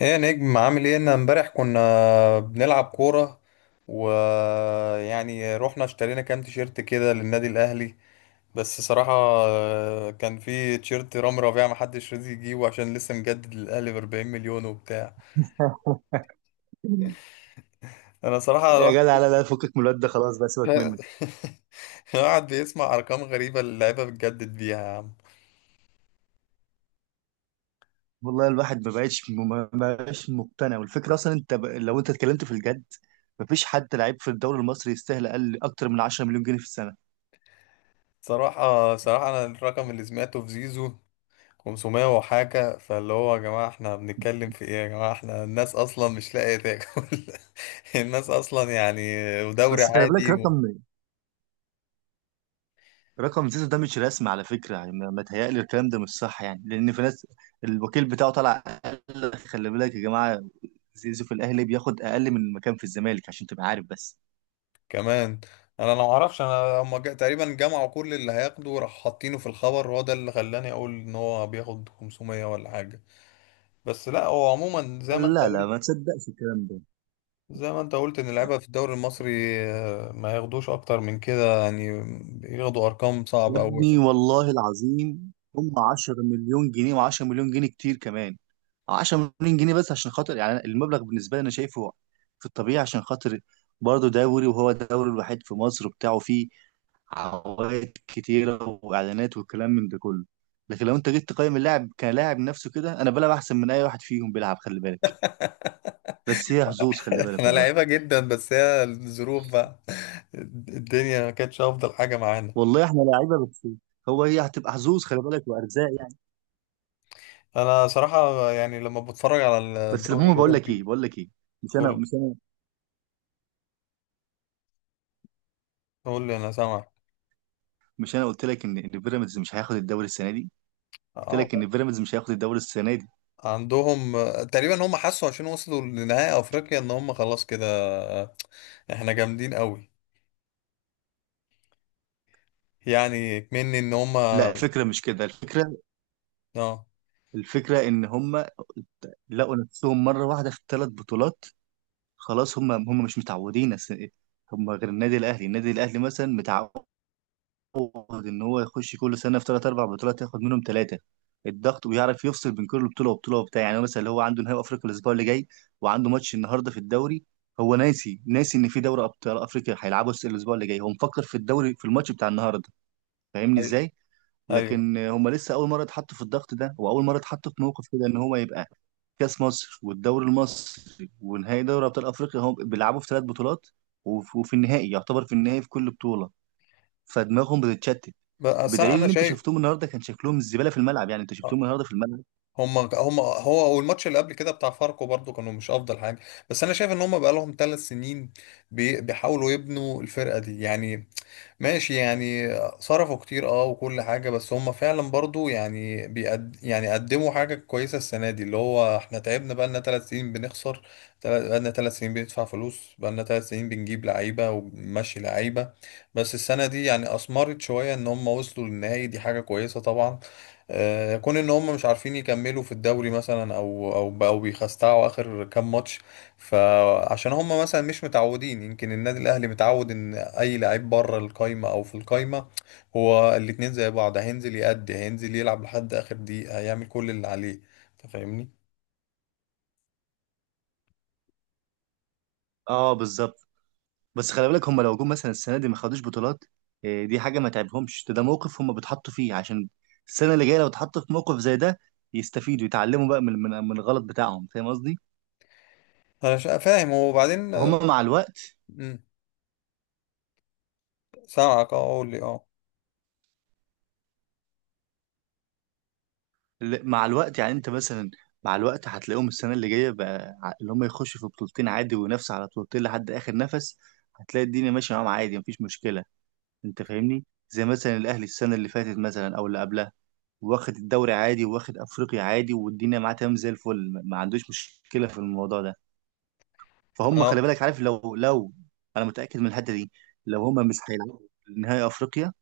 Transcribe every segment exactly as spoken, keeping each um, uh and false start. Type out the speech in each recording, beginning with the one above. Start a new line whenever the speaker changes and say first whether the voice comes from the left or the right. left: ايه يا نجم، عامل ايه؟ انا امبارح كنا بنلعب كورة، ويعني رحنا اشترينا كام تيشيرت كده للنادي الاهلي. بس صراحة آه، كان في تيشيرت رامي ربيعة محدش راضي يجيبه عشان لسه مجدد للاهلي ب 40 مليون وبتاع. انا صراحة
right: يا جدع،
left: الواحد
right: لا لا، فكك من الواد ده، خلاص بقى سيبك منه.
left: الواحد بيسمع ارقام غريبة، اللعيبة بتجدد بيها يا عم.
right: والله الواحد ما بقتش ما بقاش مقتنع، والفكره اصلا انت ب... لو انت اتكلمت في الجد، مفيش حد لعيب في الدوري المصري يستاهل اقل اكتر من عشرة مليون جنيه مليون جنيه في السنه.
left: صراحة صراحة انا الرقم اللي سمعته في زيزو 500 وحاجة، فاللي هو يا جماعة احنا بنتكلم في ايه؟ يا جماعة، احنا الناس اصلا مش لاقية تاكل. الناس اصلا يعني دوري
right: بس خلي بالك،
left: عادي
right: رقم رقم زيزو ده مش رسمي على فكره، يعني ما ما تهيألي الكلام ده مش صح، يعني لان في ناس الوكيل بتاعه طلع قال لك خلي بالك يا جماعه، زيزو في الاهلي بياخد اقل من المكان في الزمالك عشان تبقى عارف بس.
left: كمان. انا ما اعرفش، انا هم جا- تقريبا جمعوا كل اللي هياخده راح حاطينه في الخبر، وهو ده اللي خلاني اقول ان هو بياخد خمسمية ولا حاجة. بس لا، هو عموما زي ما انت
right: لا لا،
left: قلت.
right: ما تصدقش الكلام ده.
left: زي ما انت قلت ان اللعيبة في الدوري المصري آه، ما ياخدوش اكتر من كده، يعني ياخدوا ارقام
right: يا
left: صعبة قوي.
right: ابني والله العظيم، هم عشرة مليون جنيه مليون جنيه، وعشرة مليون جنيه كتير كمان. عشرة مليون جنيه مليون جنيه بس عشان خاطر، يعني أنا- المبلغ بالنسبه لي انا شايفه في الطبيعي، عشان خاطر برضه دوري، وهو الدوري الوحيد في مصر وبتاعه، فيه عوائد كتيره واعلانات والكلام من ده كله. لكن لو انت جيت تقيم اللاعب كلاعب نفسه كده، انا بلعب احسن من اي واحد فيهم بيلعب، خلي بالك. بس هي حظوظ، خلي بالك
left: احنا
right: والله.
left: لعيبة جدا، بس هي الظروف بقى. الدنيا ما كانتش افضل حاجة معانا.
right: والله احنا لعيبه، بس هو هي هتبقى حظوظ خلي بالك وارزاق يعني.
left: انا صراحة يعني لما بتفرج على
right: بس
left: الدوري
right: المهم، بقول لك ايه
left: الاوروبي.
right: بقول لك ايه، مش انا
left: قول،
right: مش انا
left: قول لي، انا سامعك.
right: مش انا قلت لك ان ان بيراميدز مش هياخد الدوري السنه دي. قلت
left: اه.
right: لك ان بيراميدز مش هياخد الدوري السنه دي.
left: عندهم تقريبا هم حسوا، عشان وصلوا لنهائي افريقيا ان هم خلاص كده احنا جامدين قوي، يعني مني ان هم.
right: لا، الفكره مش كده. الفكره
left: اه.
right: الفكره ان هم لقوا نفسهم مره واحده في ثلاث بطولات. خلاص، هم هم مش متعودين أس- هم غير النادي الاهلي، النادي الاهلي مثلا متعود يعود ان هو يخش كل سنه في ثلاث اربع بطولات، ياخد منهم ثلاثه، الضغط، ويعرف يفصل بين كل بطوله وبطوله وبتاع. يعني هو مثلا اللي هو عنده نهائي افريقيا الاسبوع اللي جاي، وعنده ماتش النهارده في الدوري، هو ناسي ناسي ان في دوري ابطال افريقيا هيلعبه الاسبوع اللي جاي، هو مفكر في الدوري في الماتش بتاع النهارده. فاهمني
left: أي-
right: ازاي؟
left: ايوه.
right: لكن هم لسه اول مره اتحطوا في الضغط ده، واول مره اتحطوا في موقف كده ان هو يبقى كاس مصر والدوري المصري ونهائي دوري ابطال افريقيا، هم بيلعبوا في ثلاث بطولات، وف- وفي النهائي، يعتبر في النهائي في كل بطوله، فدماغهم بتتشتت.
left: بس
right: بدليل
left: انا
right: ان انت
left: شايف
right: شفتهم النهارده كان شكلهم الزباله في الملعب، يعني انت شفتهم النهارده في الملعب.
left: هم هم هو والماتش اللي قبل كده بتاع فاركو برضو كانوا مش افضل حاجه. بس انا شايف ان هم بقى لهم ثلاث سنين بي- بيحاولوا يبنوا الفرقه دي، يعني ماشي يعني. صرفوا كتير اه وكل حاجة، بس هم فعلا برضو يعني بيقد يعني قدموا حاجة كويسة السنة دي، اللي هو احنا تعبنا بقالنا ثلاث سنين بنخسر، تل- بقالنا ثلاث سنين بندفع فلوس، بقالنا ثلاث سنين بنجيب لعيبة وبنمشي لعيبة. بس السنة دي يعني أثمرت شوية إن هم وصلوا للنهائي، دي حاجة كويسة طبعا. آه، كون إن هم مش عارفين يكملوا في الدوري مثلا، أو أو بقوا بيخستعوا آخر كام ماتش، فعشان هم مثلا مش متعودين. يمكن النادي الاهلي متعود ان اي لعيب بره القايمه او في القايمه هو الاتنين زي بعض، هينزل يأدي، هينزل يلعب لحد اخر دقيقه، هيعمل كل اللي عليه. انت فاهمني؟
right: اه بالظبط. بس خلي بالك، هم لو جم مثلا السنه دي ما خدوش بطولات، آه، دي حاجه ما تعبهمش، ده ده موقف هم بيتحطوا فيه، عشان السنه اللي جايه لو اتحطوا في موقف زي ده، يستفيدوا يتعلموا بقى من من من الغلط بتاعهم. فاهم قصدي؟
left: انا شا- فاهم. وبعدين آه،
right: فهم مع الوقت،
left: مم، سامعك، اه قول لي. اه.
right: ل- مع الوقت يعني انت مثلا، مع الوقت هتلاقيهم السنه اللي جايه بقى، ع- اللي هم يخشوا في بطولتين عادي وينافسوا على بطولتين لحد اخر نفس، هتلاقي الدنيا ماشيه معاهم عادي، مفيش مشكله. انت فاهمني؟ زي مثلا الاهلي السنه اللي فاتت مثلا او اللي قبلها، واخد الدوري عادي، واخد افريقيا عادي، والدنيا معاه تمام زي الفل، ما ما عندوش مشكله في الموضوع ده. فهم
left: انا
right: خلي بالك عارف، لو لو انا متاكد من الحته دي، لو هم مش هيلعبوا نهائي افريقيا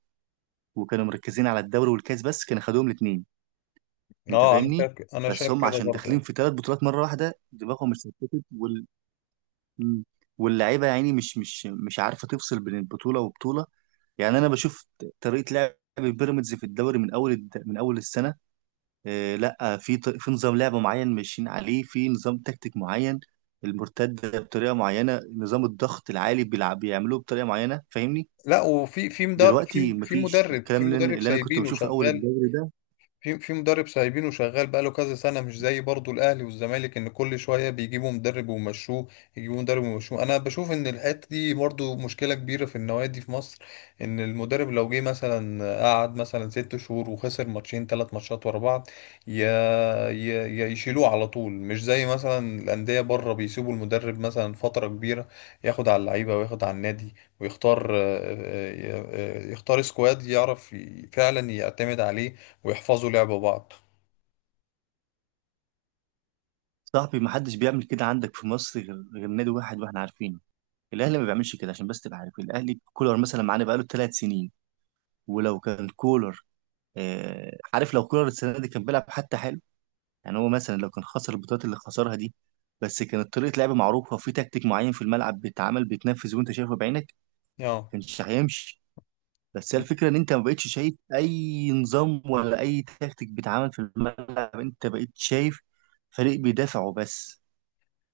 right: وكانوا مركزين على الدوري والكاس بس، كان خدوهم الاثنين. انت
left: اه انا
right: فاهمني؟
left: شايف ك- انا
right: بس
left: شايف
right: هم
left: كده
right: عشان داخلين
left: برضه.
right: في ثلاث بطولات مره واحده، دماغهم مش ثبتت وال... م. واللعيبه يعني مش مش مش عارفه تفصل بين البطوله وبطوله. يعني انا بشوف طريقه لعب بيراميدز في الدوري من اول الد... من اول السنه، آه لا في ط... في نظام لعب معين ماشيين عليه، في نظام تكتيك معين، المرتده بطريقه معينه، نظام الضغط العالي بيلعب بيعملوه بطريقه معينه. فاهمني؟
left: لا، وفي في مدرب، في
right: دلوقتي
left: في
right: مفيش
left: مدرب،
right: الكلام
left: في
right: اللي انا
left: مدرب
right: اللي أنا كنت
left: سايبينه
right: بشوفه اول
left: شغال،
right: الدوري ده.
left: في في مدرب سايبينه شغال بقاله كذا سنة، مش زي برضو الأهلي والزمالك إن كل شوية بيجيبوا مدرب ويمشوه، يجيبوا مدرب ويمشوه. أنا بشوف إن الحتة دي برضو مشكلة كبيرة في النوادي في مصر، إن المدرب لو جه مثلا قعد مثلا ست شهور وخسر ماتشين تلات ماتشات ورا بعض يا يا يا يشيلوه على طول. مش زي مثلا الأندية بره بيسيبوا المدرب مثلا فترة كبيرة ياخد على اللعيبة وياخد على النادي، ويختار آه، آه، آه، آه، يختار سكواد يعرف ي- فعلا يعتمد عليه ويحفظوا لعب بعض.
right: صاحبي، محدش بيعمل كده عندك في مصر غير غير نادي واحد واحنا عارفينه، الاهلي ما بيعملش كده. عشان بس تبقى عارف، الاهلي كولر مثلا معانا بقاله ثلاث سنين، ولو كان كولر، آه، عارف، لو كولر السنه دي كان بيلعب حتى، يعني هو مثلا لو كان خسر البطولات اللي خسرها دي، بس كانت طريقة لعب معروفة، وفي تكتيك معين في الملعب بيتعمل بيتنفذ وانت شايفه بعينك،
left: اه.
right: كانش هيمشي. بس هي الفكرة ان انت ما بقتش شايف اي نظام، ولا اي تكتيك بيتعمل في الملعب، انت بقيت شايف فريق بيدافع وبس.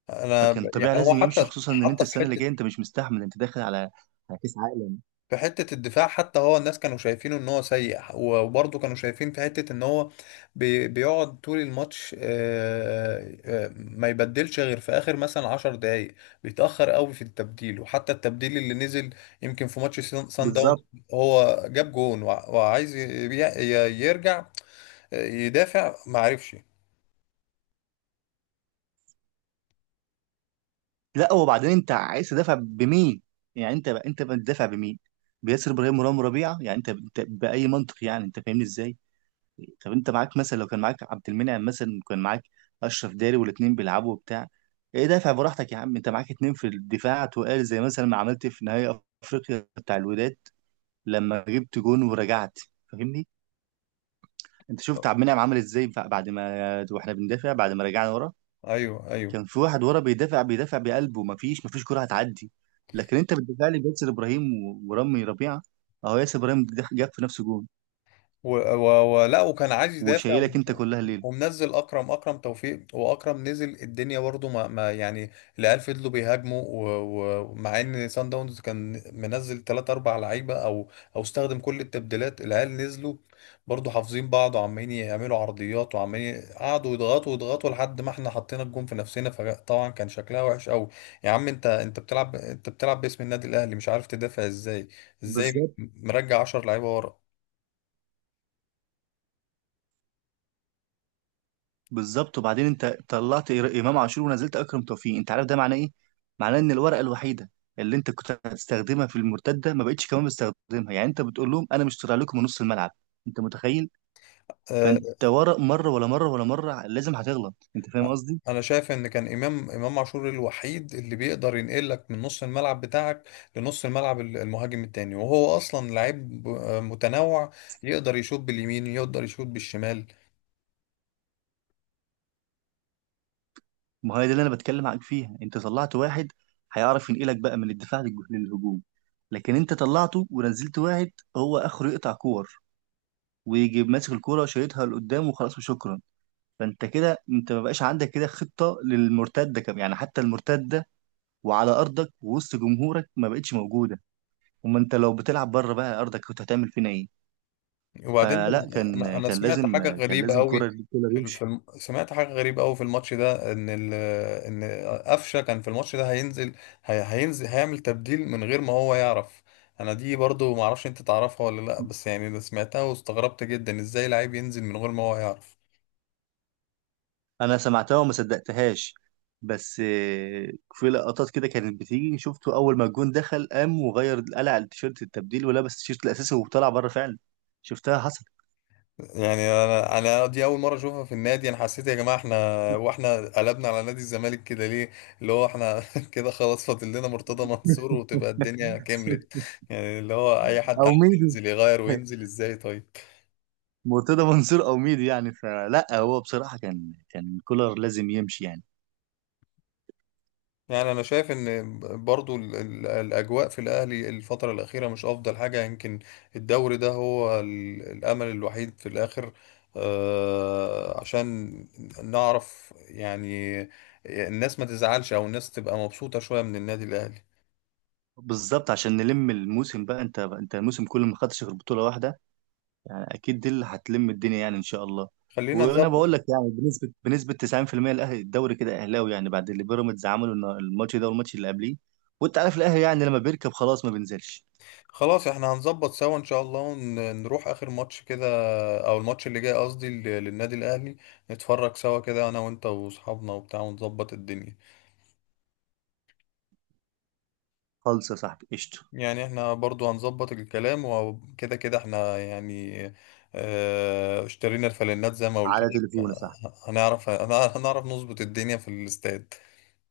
left: انا ب...
right: فكان
left: يعني
right: طبيعي
left: هو
right: لازم يمشي،
left: حتى
right: خصوصا ان انت
left: حتى في
right: السنة اللي
left: حته،
right: جاية انت مش مستحمل، انت داخل على على كأس عالم.
left: في حته الدفاع، حتى هو الناس كانوا شايفينه ان هو سيء، وبرضه كانوا شايفين في حته ان هو بي... بيقعد طول الماتش آه، آه، ما يبدلش غير في اخر مثلا 10 دقائق، بيتاخر قوي في التبديل. وحتى التبديل اللي نزل، يمكن في ماتش سان سان داون،
right: بالظبط.
left: هو جاب جون وع- وعايز ي... ي- يرجع آه، يدافع، ما عرفش.
right: لا، وبعدين انت عايز تدافع بمين؟ يعني انت بقى انت بتدافع بمين؟ بياسر ابراهيم ورام ربيعة. يعني انت انت بأي منطق، يعني انت فاهمني ازاي؟ طب انت معاك مثلا، لو كان معاك عبد المنعم مثلا، وكان معاك اشرف داري والاتنين بيلعبوا وبتاع، ايه، دافع براحتك يا عم. انت معاك اتنين في الدفاع تقال، زي مثلا ما عملت في نهائي افريقيا بتاع الوداد لما جبت جون ورجعت. فاهمني؟ انت شفت عبد المنعم عمل ازاي بعد ما واحنا بندافع، بعد ما رجعنا ورا،
left: ايوه، ايوه.
right: كان في واحد ورا بيدافع بيدافع بقلبه، مفيش مفيش كرة هتعدي. لكن انت بتدافع لي بياسر ابراهيم و- ورامي ربيعه، اهو ياسر ابراهيم جاب في نفسه جون،
left: و... و... و... لا، وكان عايز يدافع
right: وشايلك انت
left: و-
right: كلها الليل.
left: ومنزل اكرم اكرم توفيق، واكرم نزل الدنيا برضه ما... ما يعني. العيال فضلوا بيهاجموا، و- و- ومع ان سان داونز كان منزل ثلاثة، اربع لعيبة لعيبه، او او استخدم كل التبديلات، العيال نزلوا برضه حافظين بعض وعمالين يعملوا عرضيات، وعمالين قعدوا يضغطوا يضغطوا لحد ما احنا حطينا الجون في نفسنا، فطبعا كان شكلها وحش قوي. يا عم، انت انت بتلعب انت بتلعب باسم النادي الاهلي مش عارف تدافع ازاي؟ ازاي
right: بالظبط.
left: مرجع عشر لعيبة لعيبه ورا؟
right: بالظبط. وبعدين انت طلعت إر- امام عاشور ونزلت اكرم توفيق، انت عارف ده معناه ايه؟ معناه ان الورقه الوحيده اللي انت كنت هتستخدمها في المرتده ما بقتش كمان بتستخدمها، يعني انت بتقول لهم انا مش طالع لكم من نص الملعب. انت متخيل؟
left: آه،
right: فانت ورق، مره ولا مره ولا مره لازم هتغلط. انت فاهم قصدي؟
left: انا شايف ان كان امام امام عاشور الوحيد اللي بيقدر ينقلك من نص الملعب بتاعك لنص الملعب، ال- المهاجم التاني، وهو اصلا لعيب ب- متنوع، يقدر يشوط باليمين يقدر يشوط بالشمال.
right: ما هي دي اللي انا بتكلم معاك فيها، انت طلعت واحد هيعرف ينقلك بقى من الدفاع للج- للهجوم، لكن انت طلعته ونزلت واحد هو اخره يقطع كور، ويجي ماسك الكوره وشايطها لقدام وخلاص وشكرا. فانت كده انت ما بقاش عندك كده خطه للمرتده كم يعني، حتى المرتده وعلى ارضك ووسط جمهورك ما بقتش موجوده، اما انت لو بتلعب بره بقى ارضك كنت هتعمل فينا ايه؟
left: وبعدين ده،
right: فلا
left: انا
right: كان
left: انا
right: كان
left: سمعت
right: لازم
left: حاجه
right: كان
left: غريبه
right: لازم
left: قوي
right: كولر كولر
left: في ال- في
right: يمشي.
left: الم... سمعت حاجه غريبه قوي في الماتش ده ان ال... ان قفشه كان في الماتش ده هينزل، هي... هينزل، هيعمل تبديل من غير ما هو يعرف. انا دي برضو معرفش انت تعرفها ولا لا، بس يعني ده سمعتها واستغربت جدا، ازاي لعيب ينزل من غير ما هو يعرف؟
right: انا سمعتها وما صدقتهاش. بس آه، في لقطات كده كانت بتيجي شفته، اول ما الجون دخل قام وغير، قلع التيشيرت التبديل ولبس التيشيرت الاساسي وطلع بره فعلا، شفتها حصل.
left: يعني انا انا دي اول مره اشوفها في النادي. انا حسيت يا جماعه احنا، واحنا قلبنا على نادي الزمالك كده ليه؟ اللي هو احنا كده خلاص فاضل لنا مرتضى منصور وتبقى الدنيا كملت، يعني اللي هو اي حد
right: او
left: عايز
right: ميدو،
left: ينزل يغير وينزل، ازاي طيب؟
right: مرتضى منصور او ميدو يعني. فلا هو بصراحه كان كان كولر لازم يمشي يعني.
left: يعني انا شايف ان برضو ال- ال- الاجواء في الاهلي الفتره الاخيره مش افضل حاجه. يمكن الدوري ده هو ال- الامل الوحيد في الاخر، آه، عشان نعرف يعني الناس ما تزعلش او الناس تبقى مبسوطه شويه من النادي الاهلي.
right: بالظبط، عشان نلم الموسم بقى. انت انت الموسم كله ما خدتش غير بطوله واحده يعني، اكيد دي اللي هتلم الدنيا يعني ان شاء الله.
left: خلينا
right: وانا
left: نظبط.
right: بقول لك يعني بنسبه بنسبه تسعين في المئة الاهلي الدوري كده اهلاوي يعني، بعد اللي بيراميدز عمله النا- الماتش ده والماتش اللي قبليه، وانت عارف الاهلي يعني لما بيركب خلاص ما بينزلش.
left: خلاص احنا هنظبط سوا ان شاء الله، ونروح اخر ماتش كده، او الماتش اللي جاي قصدي لل- للنادي الاهلي. نتفرج سوا كده انا وانت واصحابنا وبتاع ونظبط الدنيا.
right: خالص يا صاحبي قشطه.
left: يعني احنا برضو هنظبط الكلام، وكده كده احنا يعني، اه اشترينا الفانلات زي ما قلت
right: على
left: لك.
right: تليفونه
left: آه،
right: صح.
left: هنعرف هنعرف هنعرف نظبط الدنيا في الاستاد.